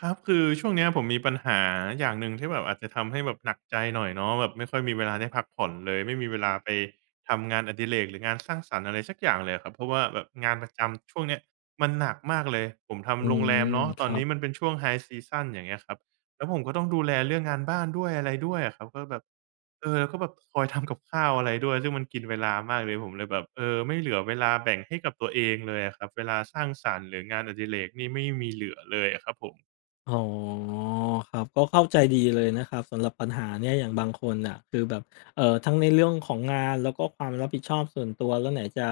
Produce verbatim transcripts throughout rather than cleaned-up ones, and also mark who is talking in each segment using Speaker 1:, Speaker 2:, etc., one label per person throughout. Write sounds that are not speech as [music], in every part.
Speaker 1: ครับคือช่วงเนี้ยผมมีปัญหาอย่างหนึ่งที่แบบอาจจะทำให้แบบหนักใจหน่อยเนาะแบบไม่ค่อยมีเวลาได้พักผ่อนเลยไม่มีเวลาไปทำงานอดิเรกหรืองานสร้างสรรค์อะไรสักอย่างเลยอะครับเพราะว่าแบบงานประจำช่วงเนี้ยมันหนักมากเลยผม
Speaker 2: อื
Speaker 1: ทำโรงแรม
Speaker 2: ม
Speaker 1: เนาะ
Speaker 2: ค
Speaker 1: ตอน
Speaker 2: รับ
Speaker 1: นี้มันเป็นช่วง High Season อย่างเงี้ยครับแล้วผมก็ต้องดูแลเรื่องงานบ้านด้วยอะไรด้วยอะครับก็แบบเออแล้วก็แบบคอยทำกับข้าวอะไรด้วยซึ่งมันกินเวลามากเลยผมเลยแบบเออไม่เหลือเวลาแบ่งให้กับตัวเองเลยอะครับเวลาสร้างสรรค์หรืองานอดิเรกนี่ไม่มีเหลือเลยอะครับผม
Speaker 2: อ๋อครับก็เข้าใจดีเลยนะครับสำหรับปัญหาเนี่ยอย่างบางคนน่ะคือแบบเอ่อทั้งในเรื่องของงานแล้วก็ความรับผิดชอบส่วนตัวแล้วไหนจะ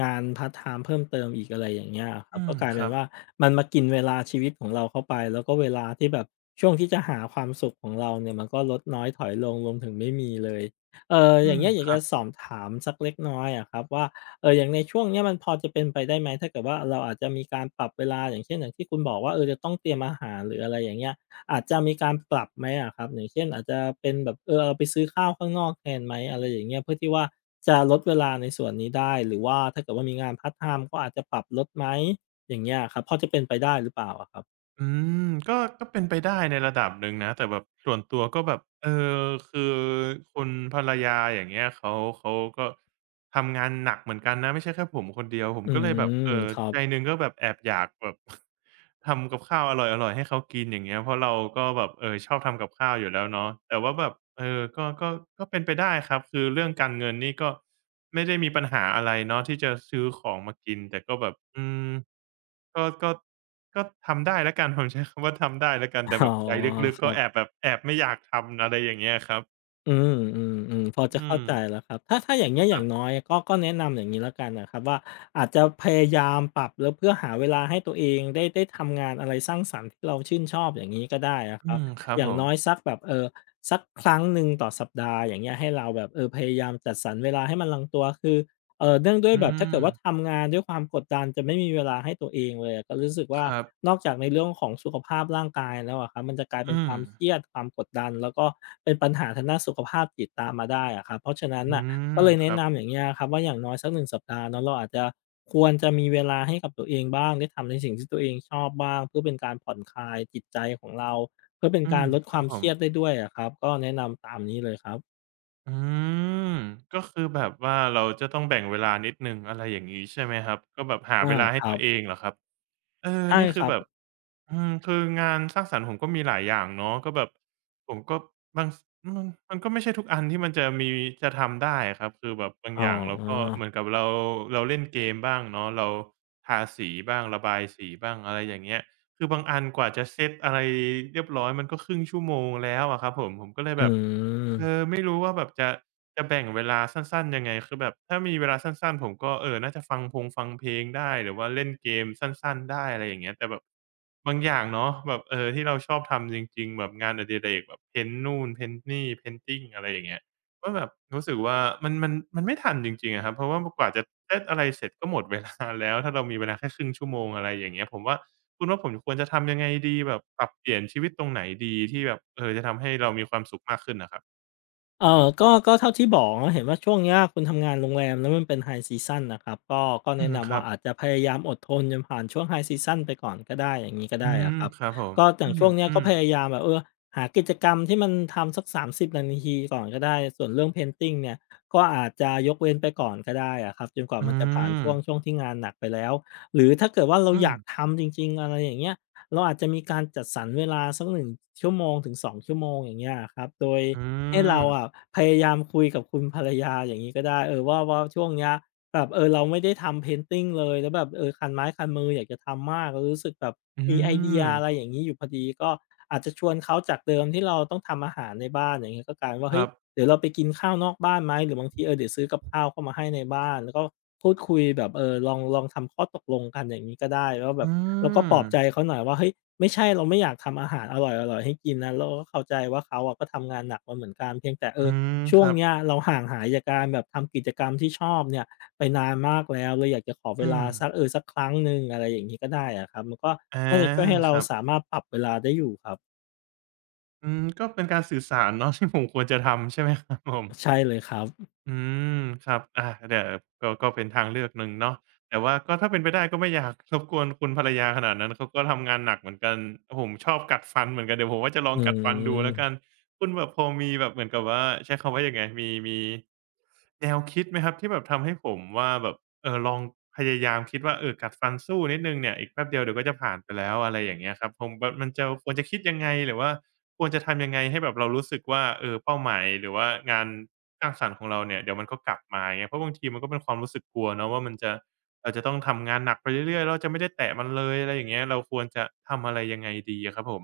Speaker 2: งานพาร์ตไทม์เพิ่มเติมอีกอะไรอย่างเงี้ยอะครับ
Speaker 1: อื
Speaker 2: ก็
Speaker 1: ม
Speaker 2: กลาย
Speaker 1: ค
Speaker 2: เป็
Speaker 1: รั
Speaker 2: น
Speaker 1: บ
Speaker 2: ว่ามันมากินเวลาชีวิตของเราเข้าไปแล้วก็เวลาที่แบบช่วงที่จะหาความสุขของเราเนี่ยมันก็ลดน้อยถอยลงรวมถึงไม่มีเลยเอ่อ
Speaker 1: อื
Speaker 2: อย่าง
Speaker 1: ม
Speaker 2: เงี้ยอยา
Speaker 1: ค
Speaker 2: ก
Speaker 1: รั
Speaker 2: จะ
Speaker 1: บ
Speaker 2: สอบถามสักเล็กน้อยอะครับว่า เอออย่างในช่วงเนี้ยมันพอจะเป็นไปได้ไหมถ้าเกิดว่าเราอาจจะมีการปรับเวลาอย่างเช่นอย่างที่คุณบอกว่าเออจะต้องเตรียมอาหารหรืออะไรอย่างเงี้ยอาจจะมีการปรับไหมอะครับอย่างเช่นอาจจะเป็นแบบเออเอาไปซื้อข้าวข้างนอกแทนไหมอะไรอย่างเงี้ยเพื่อที่ว่าจะลดเวลาในส่วนนี้ได้หรือว่าถ้าเกิดว่ามีงานพาร์ทไทม์ก็อาจจะปรับลดไหมอย่างเงี้ยอครับพอจะเป็นไปได้หรือเปล่าอะครับ
Speaker 1: อืมก็ก็เป็นไปได้ในระดับหนึ่งนะแต่แบบส่วนตัวก็แบบเออคือคุณภรรยาอย่างเงี้ยเขาเขาก็ทำงานหนักเหมือนกันนะไม่ใช่แค่ผมคนเดียวผม
Speaker 2: อื
Speaker 1: ก็เลยแบบ
Speaker 2: ม
Speaker 1: เอ่อ
Speaker 2: ครั
Speaker 1: ใจห
Speaker 2: บ
Speaker 1: นึ่งก็แบบแอบอยากแบบ [laughs] ทำกับข้าวอร่อยๆให้เขากินอย่างเงี้ยเพราะเราก็แบบเออชอบทำกับข้าวอยู่แล้วเนาะแต่ว่าแบบเออก็ก็ก็เป็นไปได้ครับคือเรื่องการเงินนี่ก็ไม่ได้มีปัญหาอะไรเนาะที่จะซื้อของมากินแต่ก็แบบอืม ก็ก็ก็ทำได้แล้วกัน [laughs] ผมใช้คำว่าทำได้แล้วกันแต่
Speaker 2: อ๋อ
Speaker 1: แบบใจลึก
Speaker 2: ค
Speaker 1: ๆก็
Speaker 2: รั
Speaker 1: แอบ
Speaker 2: บ
Speaker 1: แบบแอบไม่อยากทำอะไรอย่างเงี้ยครับ
Speaker 2: อืมออืมอืมพอจะ
Speaker 1: อื
Speaker 2: เข้า
Speaker 1: ม
Speaker 2: ใจแล้วครับถ้าถ้าอย่างเงี้ยอ
Speaker 1: ครั
Speaker 2: ย่าง
Speaker 1: บ
Speaker 2: น้อยก็ก็แนะนำอย่างนี้แล้วกันนะครับว่าอาจจะพยายามปรับแล้วเพื่อหาเวลาให้ตัวเองได้ได้ทำงานอะไรสร้างสรรค์ที่เราชื่นชอบอย่างนี้ก็ได้อะค
Speaker 1: อื
Speaker 2: รับ
Speaker 1: มครับ
Speaker 2: อ
Speaker 1: ผ
Speaker 2: ย่าง
Speaker 1: ม
Speaker 2: น้อยสักแบบเออสักครั้งหนึ่งต่อสัปดาห์อย่างเงี้ยให้เราแบบเออพยายามจัดสรรเวลาให้มันลงตัวคือ เอ่อเนื่องด้วย
Speaker 1: อื
Speaker 2: แบบถ้า
Speaker 1: ม
Speaker 2: เกิดว่าทำงานด้วยความกดดันจะไม่มีเวลาให้ตัวเองเลยอะก็รู้สึก
Speaker 1: ค
Speaker 2: ว่า
Speaker 1: รับ
Speaker 2: นอกจากในเรื่องของสุขภาพร่างกายแล้วอะครับมันจะกลายเป็น
Speaker 1: อื
Speaker 2: ค
Speaker 1: ม
Speaker 2: วามเครียดความกดดันแล้วก็เป็นปัญหาทางด้านสุขภาพจิตตามมาได้อะครับเพราะฉะนั้น
Speaker 1: อื
Speaker 2: น่ะ
Speaker 1: ม
Speaker 2: ก็เลย
Speaker 1: ค
Speaker 2: แนะ
Speaker 1: รับ
Speaker 2: นำอย่างเงี้ยครับว่าอย่างน้อยสักหนึ่งสัปดาห์เนาะเราอาจจะควรจะมีเวลาให้กับตัวเองบ้างได้ทำในสิ่งที่ตัวเองชอบบ้างเพื่อเป็นการผ่อนคลายจิตใจของเราเพื่อเป็น
Speaker 1: อื
Speaker 2: กา
Speaker 1: ม
Speaker 2: รลดค
Speaker 1: ค
Speaker 2: วา
Speaker 1: รับ
Speaker 2: ม
Speaker 1: ผ
Speaker 2: เค
Speaker 1: ม
Speaker 2: รียดได้ด้วยอะครับก็แนะนำตามนี้เลยครับ
Speaker 1: อืมก็คือแบบว่าเราจะต้องแบ่งเวลานิดหนึ่งอะไรอย่างงี้ใช่ไหมครับก็แบบหาเว
Speaker 2: อา
Speaker 1: ลา
Speaker 2: ค
Speaker 1: ให้
Speaker 2: รั
Speaker 1: ตัว
Speaker 2: บ
Speaker 1: เองเหรอครับ เออ
Speaker 2: ใช่
Speaker 1: นี่
Speaker 2: ค
Speaker 1: คือ
Speaker 2: รับ
Speaker 1: แบบอืมคืองานสร้างสรรค์ผมก็มีหลายอย่างเนาะก็แบบผมก็บางสอืมมันก็ไม่ใช่ทุกอันที่มันจะมีจะทำได้อะครับคือแบบบาง
Speaker 2: อ๋อ
Speaker 1: อย่างเราก็เหมือนกับเราเราเล่นเกมบ้างเนาะเราทาสีบ้างระบายสีบ้างอะไรอย่างเงี้ยคือบางอันกว่าจะเซตอะไรเรียบร้อยมันก็ครึ่งชั่วโมงแล้วอะครับผมผมก็เลย
Speaker 2: อื
Speaker 1: แบบ
Speaker 2: ม
Speaker 1: เออไม่รู้ว่าแบบจะ จะแบ่งเวลาสั้นๆยังไงคือแบบถ้ามีเวลาสั้นๆผมก็เอ่อน่าจะฟังพงฟังเพลงได้หรือว่าเล่นเกมสั้นๆได้อะไรอย่างเงี้ยแต่แบบบางอย่างเนาะแบบเอ่อที่เราชอบทำจริงๆแบบงานอดิเรกแบบเพ้นท์นู่นเพ้นท์นี่ painting อะไรอย่างเงี้ยก็แบบรู้สึกว่ามันมันมันไม่ทันจริงๆอะครับเพราะว่ากว่าจะเซตอะไรเสร็จก็หมดเวลาแล้วถ้าเรามีเวลาแค่ครึ่งชั่วโมงอะไรอย่างเงี้ยผมว่าคุณว่าผมควรจะทำยังไงดีแบบปรับเปลี่ยนชีวิตตรงไหนดีที่แบบเอ่อจะทำให้เรามีความสุขมากขึ้นน่ะครับ
Speaker 2: เออก็ก็เท่าที่บอกเนะเห็นว่าช่วงเนี้ยคุณทำงานโรงแรมแล้วมันเป็นไฮซีซันนะครับก็ก็
Speaker 1: อื
Speaker 2: แนะ
Speaker 1: มค
Speaker 2: นำ
Speaker 1: รั
Speaker 2: ว่า
Speaker 1: บ
Speaker 2: อาจจะพยายามอดทนจนผ่านช่วงไฮซีซันไปก่อนก็ได้อย่างงี้ก็
Speaker 1: อื
Speaker 2: ได้
Speaker 1: ม
Speaker 2: อะครับ
Speaker 1: ครับผม
Speaker 2: ก็อย่างช่วงเนี้ย
Speaker 1: อื
Speaker 2: ก็
Speaker 1: ม
Speaker 2: พยายามแบบเออหากิจกรรมที่มันทำสักสามสิบนาทีก่อนก็ได้ส่วนเรื่อง Painting เนี่ยก็อาจจะยกเว้นไปก่อนก็ได้อะครับจนกว่า
Speaker 1: อื
Speaker 2: มันจะผ่าน
Speaker 1: ม
Speaker 2: ช่วงช่วงที่งานหนักไปแล้ว หรือถ้าเกิดว่าเรา
Speaker 1: อื
Speaker 2: อ
Speaker 1: ม
Speaker 2: ยากทำจริงๆอะไรอย่างเงี้ยเราอาจจะมีการจัดสรรเวลาสักหนึ่งชั่วโมงถึงสองชั่วโมงอย่างเงี้ยอะครับโดย
Speaker 1: อื
Speaker 2: ให้เรา
Speaker 1: ม
Speaker 2: อะพยายามคุยกับคุณภรรยาอย่างนี้ก็ได้เออว่าว่าช่วงเนี้ยแบบเออเราไม่ได้ทำเพนติ้งเลยแล้วแบบเออคันไม้คันมืออยากจะทำมากรรู้สึกแบบ
Speaker 1: อืมอื
Speaker 2: มีไอเดีย
Speaker 1: ม
Speaker 2: อะไรอย่างงี้อยู่พอดีก็อาจจะชวนเขาจากเดิมที่เราต้องทำอาหารในบ้านอย่างเงี้ยก็กลายว่า
Speaker 1: ค
Speaker 2: เฮ้
Speaker 1: รั
Speaker 2: ย
Speaker 1: บ
Speaker 2: เดี๋ยวเราไปกินข้าวนอกบ้านไหมหรือบางทีเออเดี๋ยวซื้อกับข้าวเข้ามาให้ในบ้านแล้วก็พูดคุยแบบเออลองลองทำข้อตกลงกันอย่างนี้ก็ได้ว่าแบบ
Speaker 1: อื
Speaker 2: เราก็ป
Speaker 1: ม
Speaker 2: ลอบใจเขาหน่อยว่าเฮ้ยไม่ใช่เราไม่อยากทำอาหารอร่อยๆให้กินนะเราก็เข้าใจว่าเขาอะก็ทำงานหนักมาเหมือนกันเพียงแต่เออ
Speaker 1: อืม
Speaker 2: ช่
Speaker 1: ค
Speaker 2: วง
Speaker 1: รับ
Speaker 2: เนี้ยเราห่างหายจากการแบบทำกิจกรรมที่ชอบเนี่ยไปนานมากแล้วเลยอยากจะขอเว
Speaker 1: อืม
Speaker 2: ลาสักเออสักครั้งหนึ่งอะไรอย่างงี้ก็ได้อะครับมันก็
Speaker 1: อา
Speaker 2: น่าจะช่วยให้
Speaker 1: ค
Speaker 2: เรา
Speaker 1: รับ
Speaker 2: สามารถปรับเวลาได้อยู่ครับ
Speaker 1: อืมก็เป็นการสื่อสารเนาะที่ผมควรจะทำใช่ไหมครับผม
Speaker 2: ใช่เลยครับ
Speaker 1: อืมครับอาเดี๋ยวก็ก็เป็นทางเลือกหนึ่งเนาะแต่ว่าก็ถ้าเป็นไปได้ก็ไม่อยากรบกวนคุณภรรยาขนาดนั้นเขาก็ทำงานหนักเหมือนกันผมชอบกัดฟันเหมือนกันเดี๋ยวผมว่าจะลอง
Speaker 2: อื
Speaker 1: กัดฟันดูแล้วกัน
Speaker 2: ม
Speaker 1: คุณแบบพอมีแบบเหมือนกับว่าใช้คำว่ายังไงมีมีแนวคิดไหมครับที่แบบทำให้ผมว่าแบบเออลองพยายามคิดว่าเออกัดฟันสู้นิดหนึ่งเนี่ยอีกแป๊บเดียวเดี๋ยวก็จะผ่านไปแล้วอะไรอย่างเงี้ยครับผมแบบมันจะควรจะคิดยังไงหรือว่า ควรจะทำยังไงให้แบบเรารู้สึกว่าเออเป้าหมายหรือว่างานสร้างสรรค์ของเราเนี่ยเดี๋ยวมันก็กลับมาอย่างเงี้ยเพราะบางทีมันก็เป็นความรู้สึกกลัวเนาะว่ามันจะเราจะต้องทำงานหนักไปเรื่อยๆแล้วจะไม่ได้แตะมันเลยอะไรอย่างเงี้ยเราควรจะทำอะไรยังไงดีอะครับผม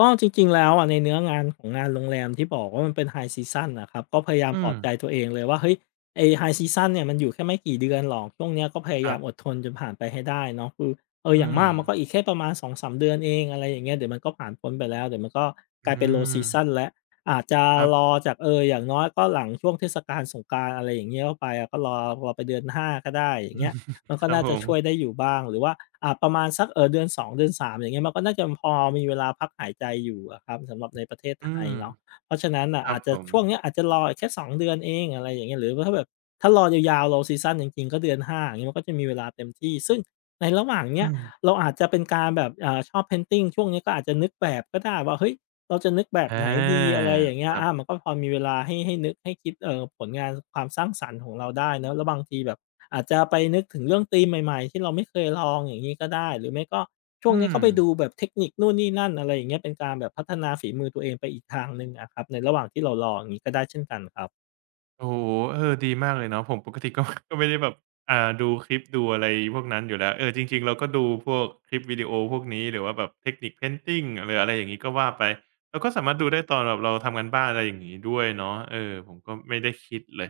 Speaker 2: ก็จริงๆแล้วอะในเนื้องานของงานโรงแรมที่บอกว่ามันเป็น High Season น่ะครับก็พยายาม
Speaker 1: อื
Speaker 2: ปลอ
Speaker 1: ม
Speaker 2: บใจตัวเองเลยว่าเฮ้ยไอ้ High Season เนี่ยมันอยู่แค่ไม่กี่เดือนหรอกช่วงเนี้ยก็พ
Speaker 1: ค
Speaker 2: ยายา
Speaker 1: รั
Speaker 2: ม
Speaker 1: บ
Speaker 2: อดทนจนผ่านไปให้ได้เนาะคือเอออ
Speaker 1: อื
Speaker 2: ย่าง
Speaker 1: ม
Speaker 2: มากมันก็อีกแค่ประมาณสองถึงสามเดือนเองอะไรอย่างเงี้ยเดี๋ยวมันก็ผ่านพ้นไปแล้วเดี๋ยวมันก็ก
Speaker 1: อื
Speaker 2: ลายเป็น Low
Speaker 1: ม
Speaker 2: Season แล้วอาจจะ
Speaker 1: ครับ
Speaker 2: รอจากเอออย่างน้อยก็หลังช่วงเทศกาลสงกรานต์อะไรอย่างเงี้ยเข้าไปอะก็รอรอไปเดือนห้าก็ได้อย่างเงี้ย
Speaker 1: [laughs]
Speaker 2: มันก็
Speaker 1: ครับ
Speaker 2: น่า
Speaker 1: ผ
Speaker 2: จะช่วยได้
Speaker 1: ม
Speaker 2: อยู่บ้างหรือว่าอ่าประมาณสักเอ่อหนึ่งถึงสอง หนึ่งถึงสามอนสองเดือนสามอย่างเงี้ยมันก็น่าจะพอมีเวลาพักหายใจอยู่อะครับสำหรับในประเทศไท
Speaker 1: อื
Speaker 2: ย
Speaker 1: ม
Speaker 2: เนาะเพราะฉะนั้นน่ะ
Speaker 1: ครั
Speaker 2: อา
Speaker 1: บ
Speaker 2: จจะ
Speaker 1: ผม
Speaker 2: ช่วงเนี้ยอาจจะรออีกแค่สองเดือนเองอะไรอย่างเงี้ยหรือว่าถ้าแบบถ้ารอยาวๆ low season จริงๆก็เดือนห้าอย่างงี้มันก็จะมีเวลาเต็มที่ซึ่งในระหว่างเนี้
Speaker 1: อื
Speaker 2: ย
Speaker 1: ม
Speaker 2: เราอาจจะเป็นการแบบอ่าชอบ Painting ช่วงนี้ก็อาจจะนึกแบบก็ได้ว่าเฮ้ยเราจะนึกแบบ
Speaker 1: อา
Speaker 2: ไหนดีอะไรอย่างเงี้
Speaker 1: ค
Speaker 2: ย
Speaker 1: รั
Speaker 2: อามั
Speaker 1: บ
Speaker 2: นก็พอมีเวลาให้ให้นึกให้คิดเอ่อผลงานความสร้างสรรค์ของเราได้เนาะแล้วบางทีแบบ อาจจะไปนึกถึงเรื่องธีมใหม่ๆที่เราไม่เคยลองอย่างงี้ก็ได้หรือไม่ก็ช่วง
Speaker 1: อื
Speaker 2: นี้ก็
Speaker 1: ม
Speaker 2: ไปดูแบบเทคนิคนู่นนี่นั่นอะไรอย่างเงี้ยเป็นการแบบพัฒนาฝีมือตัวเองไปอีกทางหนึ่งอะครับในระหว่างที่เรารออย่างงี้ก็ได้เช่นกันครับ
Speaker 1: โอ้โฮเออดีมากเลยเนาะผมปกติก็ [laughs] ก็ไม่ได้แบบอ่าดูคลิปดูอะไรพวกนั้นอยู่แล้วเออจริงๆ เราก็ดูพวกคลิปวิดีโอพวกนี้หรือว่าแบบเทคนิค Painting หรืออะไรอย่างงี้ก็ว่าไป เราก็สามารถดูได้ตอนแบบเราทำการบ้านอะไรอย่างงี้ด้วยเนาะเออผมก็ไม่ได้คิดเลย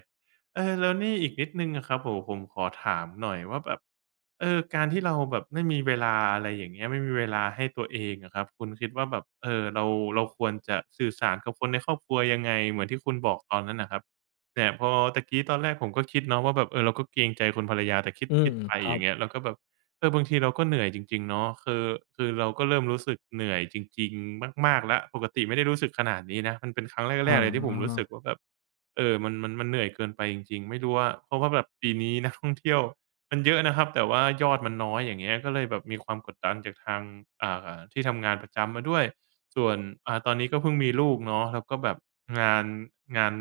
Speaker 1: เออแล้วนี่อีกนิดหนึ่งอะครับโอ้โฮผมขอถามหน่อยว่าแบบเออการที่เราแบบไม่มีเวลาอะไรอย่างเงี้ยไม่มีเวลาให้ตัวเองอะครับคุณคิดว่าแบบเออเราเราควรจะสื่อสารกับคนในครอบครัวยังไงเหมือนที่คุณบอกตอนนั้นน่ะครับ เนี่ยพอตะกี้ตอนแรกผมก็คิดเนาะว่าแบบเออเราก็เกรงใจคุณภรรยาแต่คิด
Speaker 2: อืม
Speaker 1: คิดไป
Speaker 2: ครั
Speaker 1: อ
Speaker 2: บ
Speaker 1: ย่างเงี้ยเราก็แบบเออบางทีเราก็เหนื่อยจริงๆเนาะคือคือเราก็เริ่มรู้สึกเหนื่อยจริงๆมากๆแล้วปกติไม่ได้รู้สึกขนาดนี้นะมันเป็นครั้ง
Speaker 2: อ๋
Speaker 1: แรกๆเลยที่ผมรู้สึ
Speaker 2: อ
Speaker 1: กว่าแบบเออมันมันมันเหนื่อยเกินไปจริงๆไม่รู้ว่าเพราะว่าแบบปีนี้นักท่องเที่ยวมันเยอะนะครับแต่ว่ายอดมันน้อยอย่างเงี้ยก็เลยแบบมีความกดดันจากทางอ่าที่ทำงานประจำมาด้วย ส่วนอ่าตอนนี้ก็เพิ่งมีลูกเนาะแล้วก็แบบงานงาน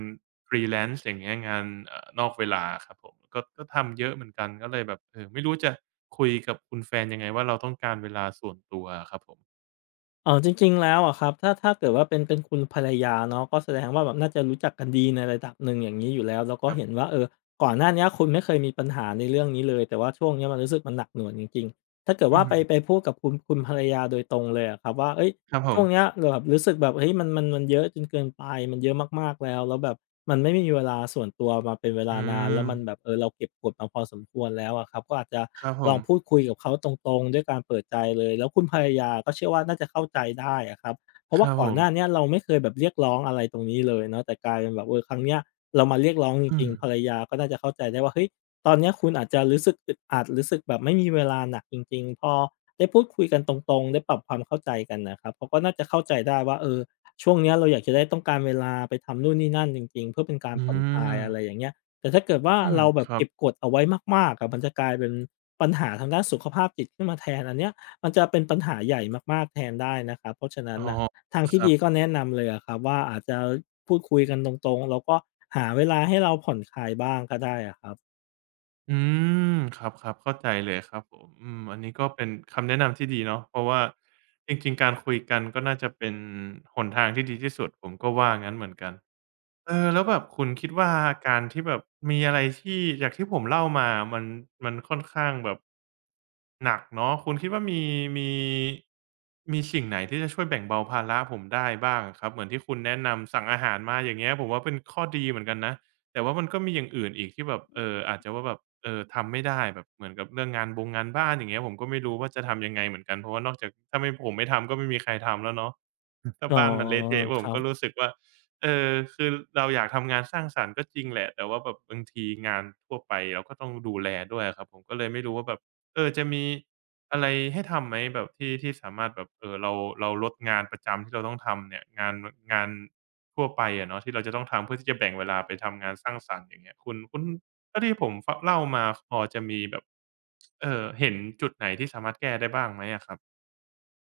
Speaker 1: Freelance อย่างเงี้ยงานเอ่อนอกเวลาครับผมก็ก็ทำเยอะเหมือนกันก็เลยแบบเออไม่รู้จะคุยกับคุณแฟนยังไงว่าเราต้องการเวลาส่วนตัวอะครับผม
Speaker 2: อ๋อจริงๆแล้วอะครับถ้าถ้าเกิดว่าเป็นเป็นคุณภรรยาเนาะก็แสดงว่าแบบน่าจะรู้จักกันดีในระดับหนึ่งอย่างงี้อยู่แล้วแล้วก็
Speaker 1: ครั
Speaker 2: เห็น
Speaker 1: บ
Speaker 2: ว่าเออก่อนหน้าเนี้ยคุณไม่เคยมีปัญหาในเรื่องนี้เลยแต่ว่าช่วงเนี้ยมันรู้สึกมันหนักหน่วงจริงๆถ้าเกิด
Speaker 1: อื
Speaker 2: ว่า
Speaker 1: ม
Speaker 2: ไปไปพูดกับคุณคุณภรรยาโดยตรงเลยอะครับว่าเฮ้ย
Speaker 1: ครับผ
Speaker 2: ช่
Speaker 1: ม
Speaker 2: วงเนี้ยเราแบบรู้สึกแบบเฮ้ยมันมันมันเยอะจนเกินไปมันเยอะมากๆแล้วแล้วแบบมันไม่มีเวลาส่วนตัวมาเป็นเว
Speaker 1: อื
Speaker 2: ลานานแล้
Speaker 1: ม
Speaker 2: วมันแบบเออเราเก็บกดมาพอสมควรแล้วอะครับก็อาจจะ
Speaker 1: ครับผ
Speaker 2: ลอ
Speaker 1: ม
Speaker 2: งพูดคุยกับเขาตรงๆด้วยการเปิดใจเลยแล้วคุณภรรยาก็เชื่อว่าน่าจะเข้าใจได้อะครับเพราะ
Speaker 1: ค
Speaker 2: ว่า
Speaker 1: รับ
Speaker 2: ก่
Speaker 1: ผ
Speaker 2: อนห
Speaker 1: ม
Speaker 2: น้าเนี้ยเราไม่เคยแบบเรียกร้องอะไรตรงนี้เลยเนาะแต่กลายเป็นแบบเออครั้งเนี้ยเรามาเรียกร้องจ
Speaker 1: อื
Speaker 2: ริ
Speaker 1: ม
Speaker 2: งๆภรรยาก็น่าจะเข้าใจได้ว่าเฮ้ยตอนเนี้ยคุณอาจจะรู้สึกอึดอัดรู้สึกแบบไม่มีเวลาหนักจริงๆพอ ได้พูดคุยกันตรงๆได้ปรับความเข้าใจกันนะครับเขาก็น่าจะเข้าใจได้ว่าเออช่วงเนี้ยเราอยากจะได้ต้องการเวลาไปทำนู่นนี่นั่นจริงๆเพื่อเป็นการ
Speaker 1: อื
Speaker 2: ผ่อนคลาย
Speaker 1: ม
Speaker 2: อะไรอย่างเงี้ยแต่ถ้าเกิดว่า
Speaker 1: อืม
Speaker 2: เราแบ
Speaker 1: ค
Speaker 2: บ
Speaker 1: รับ
Speaker 2: เก็บกดเอาไว้มากๆอะมันจะกลายเป็นปัญหาทางด้านสุขภาพจิตขึ้นมาแทนอันเนี้ยมันจะเป็นปัญหาใหญ่มากๆแทนได้นะครับเพราะฉะนั้น
Speaker 1: อ๋อ
Speaker 2: น่ะทาง
Speaker 1: ค
Speaker 2: ที่
Speaker 1: รั
Speaker 2: ดีก็
Speaker 1: บ
Speaker 2: แนะนำเลยอะครับว่าอาจจะพูดคุยกันตรงๆแล้วก็หาเวลาให้เราผ่อนคลายบ้างก็ได้อะครับ
Speaker 1: อืมครับครับเข้าใจเลยครับผมอืมอันนี้ก็เป็นคำแนะนำที่ดีเนาะเพราะว่าจริงๆการคุยกันก็น่าจะเป็นหนทางที่ดีที่สุดผมก็ว่างั้นเหมือนกัน เออแล้วแบบคุณคิดว่าการที่แบบมีอะไรที่จากที่ผมเล่ามามันมันค่อนข้างแบบหนักเนาะคุณคิดว่ามีมีมีสิ่งไหนที่จะช่วยแบ่งเบาภาระผมได้บ้างอะครับเหมือนที่คุณแนะนำสั่งอาหารมาอย่างเงี้ยผมว่าเป็นข้อดีเหมือนกันนะแต่ว่ามันก็มีอย่างอื่นอีกที่แบบเอ่ออาจจะว่าแบบเอ่อทำไม่ได้แบบเหมือนกับเรื่องงานบงงานบ้านอย่างเงี้ยผมก็ไม่รู้ว่าจะทำยังไงเหมือนกันเพราะว่านอกจากถ้าไม่ผมไม่ทำก็ไม่มีใครทำแล้วเนาะถ้า
Speaker 2: อ๋อ
Speaker 1: บ้านมันเละเทะ
Speaker 2: ค
Speaker 1: ผม
Speaker 2: รั
Speaker 1: ก็
Speaker 2: บ
Speaker 1: รู้สึกว่า เออคือเราอยากทำงานสร้างสรรค์ก็จริงแหละแต่ว่าแบบบางทีงานทั่วไปเราก็ต้องดูแลด้วยอะครับผมก็เลยไม่รู้ว่าแบบเออจะมีอะไรให้ทำไหมแบบที่ที่สามารถแบบเอ่อเราเราลดงานประจำที่เราต้องทำเนี่ยงานงานทั่วไปอะเนาะที่เราจะต้องทำเพื่อที่จะแบ่งเวลาไปทำงานสร้างสรรค์อย่างเงี้ยคุณคุณเท่าที่ผมฟเล่ามาพอจะมีแบบเอ่อเห็นจุดไหนที่สามารถแก้ได้บ้างไหมอะครับ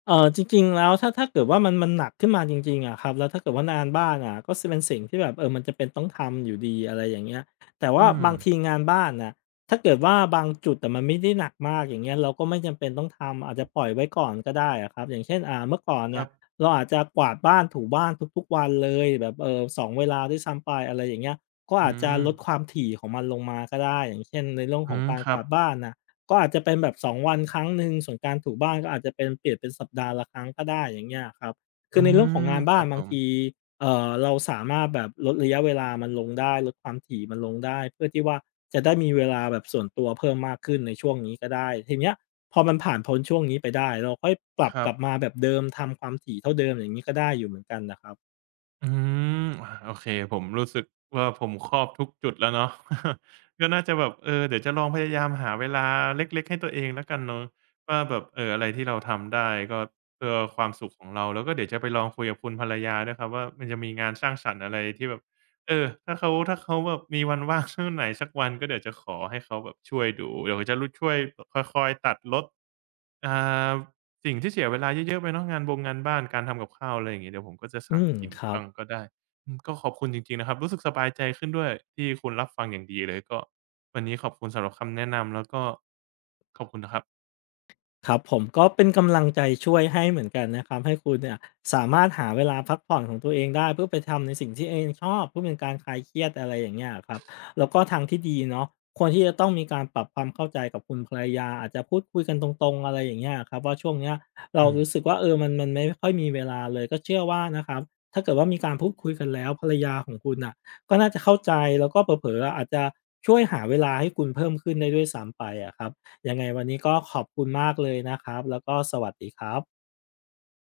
Speaker 2: เออจริงๆแล้วถ้าถ้าเกิดว่ามันมันหนักขึ้นมาจริงๆอะครับแล้วถ้าเกิดว่างานบ้านอะก็เป็นสิ่งที่แบบเออมันจะเป็นต้องทำอยู่ดีอะไรอย่างเงี้ยแต่ว่า
Speaker 1: อืม
Speaker 2: บางทีงานบ้านนะถ้าเกิดว่าบางจุดแต่มันไม่ได้หนักมากอย่างเงี้ยเราก็ไม่จำเป็นต้องทำอาจจะปล่อยไว้ก่อนก็ได้อะครับอย่างเช่นอ่าเมื่อก่อน
Speaker 1: ค
Speaker 2: เนี่
Speaker 1: รั
Speaker 2: ย
Speaker 1: บ
Speaker 2: เราอาจจะกวาดบ้านถูบ้านทุกๆวันเลยแบบเออสอสองเวลาด้วยซ้ำไปอะไรอย่างเงี้ยก็
Speaker 1: อื
Speaker 2: อาจจะ
Speaker 1: ม
Speaker 2: ลดความถี่ของมันลงมาก็ได้อย่างเช่นในเรื่องข
Speaker 1: อื
Speaker 2: อง
Speaker 1: ม
Speaker 2: การ
Speaker 1: ค
Speaker 2: ก
Speaker 1: รับ
Speaker 2: วาดบ้านนะ ก็อาจจะเป็นแบบสองวันครั้งหนึ่งส่วนการถูบ้านก็อาจจะเป็นเปลี่ยนเป็นสัปดาห์ละครั้งก็ได้อย่างเงี้ยอะครับคื
Speaker 1: อื
Speaker 2: อในเรื่องของ
Speaker 1: ม
Speaker 2: งาน
Speaker 1: ค
Speaker 2: บ้า
Speaker 1: รั
Speaker 2: น
Speaker 1: บผ
Speaker 2: บาง
Speaker 1: ม
Speaker 2: ทีเอ่อเราสามารถแบบลดระยะเวลามันลงได้ลดความถี่มันลงได้เพื่อที่ว่าจะได้มีเวลาแบบส่วนตัวเพิ่มมากขึ้นในช่วงนี้ก็ได้ทีเนี้ยพอมันผ่านพ้นช่วงนี้ไปได้เราค่อยปรับ
Speaker 1: ครั
Speaker 2: ก
Speaker 1: บ
Speaker 2: ลับมาแบบเดิมทำความถี่เท่าเดิมอย่างงี้ก็ได้อยู่เหมือนกันนะครับ
Speaker 1: อืมอาโอเคผมรู้สึกว่าผมครอบทุกจุดแล้วเนาะ [laughs] ก็น่าจะแบบเออเดี๋ยวจะลองพยายามหาเวลาเล็กๆให้ตัวเองแล้วกันเนาะว่าแบบเอออะไรที่เราทำได้ก็เพื่อความสุขของเราแล้วก็เดี๋ยวจะไปลองคุยกับคุณภรรยาด้วยครับว่ามันจะมีงานสร้างสรรค์อะไรที่แบบเออถ้าเขาถ้าเขาแบบมีวันว่าง [laughs] ช่วงไหนสักวันก็เดี๋ยวจะขอให้เขาแบบช่วยดูเดี๋ยวจะรุช่วยค่อยๆตัดลดอ่า สิ่งที่เสียเวลาเยอะๆไปเนาะงานบงงานบ้านการทำกับข้าวอะไรอย่างงี้เดี๋ยวผมก็จะ
Speaker 2: อื
Speaker 1: สั่ง
Speaker 2: ม
Speaker 1: กิน
Speaker 2: ครับ
Speaker 1: บ้างก็ได้อืมก็ขอบคุณจริงๆนะครับรู้สึกสบายใจขึ้นด้วยที่คุณรับฟังอย่างดีเลยก็วันนี้ขอบคุณสำหรับคำแนะนำแล้วก็ขอบคุณนะครับ
Speaker 2: ครับผมก็เป็นกำลังใจช่วยให้เหมือนกันนะครับให้คุณเนี่ยสามารถหาเวลาพักผ่อนของตัวเองได้เพื่อไปทำในสิ่งที่เองชอบเพื่อเป็นการคลายเครียดอะไรอย่างเงี้ยครับแล้วก็ทางที่ดีเนาะควรที่จะต้องมีการปรับความเข้าใจกับคุณภรรยาอาจจะพูดคุยกันตรงๆอะไรอย่างเงี้ยครับว่าช่วงเนี้ยเรา
Speaker 1: อืม
Speaker 2: รู้สึกว่าเออมันมันไม่ค่อยมีเวลาเลยก็เชื่อว่านะครับถ้าเกิดว่ามีการพูดคุยกันแล้วภรรยาของคุณน่ะก็น่าจะเข้าใจแล้วก็เผลอๆอาจจะช่วยหาเวลาให้คุณเพิ่มขึ้นได้ด้วยซ้ำไปอะครับ ยังไงวันนี้ก็ขอบคุณมากเลยนะครับ แล้วก็สวัสดีครับ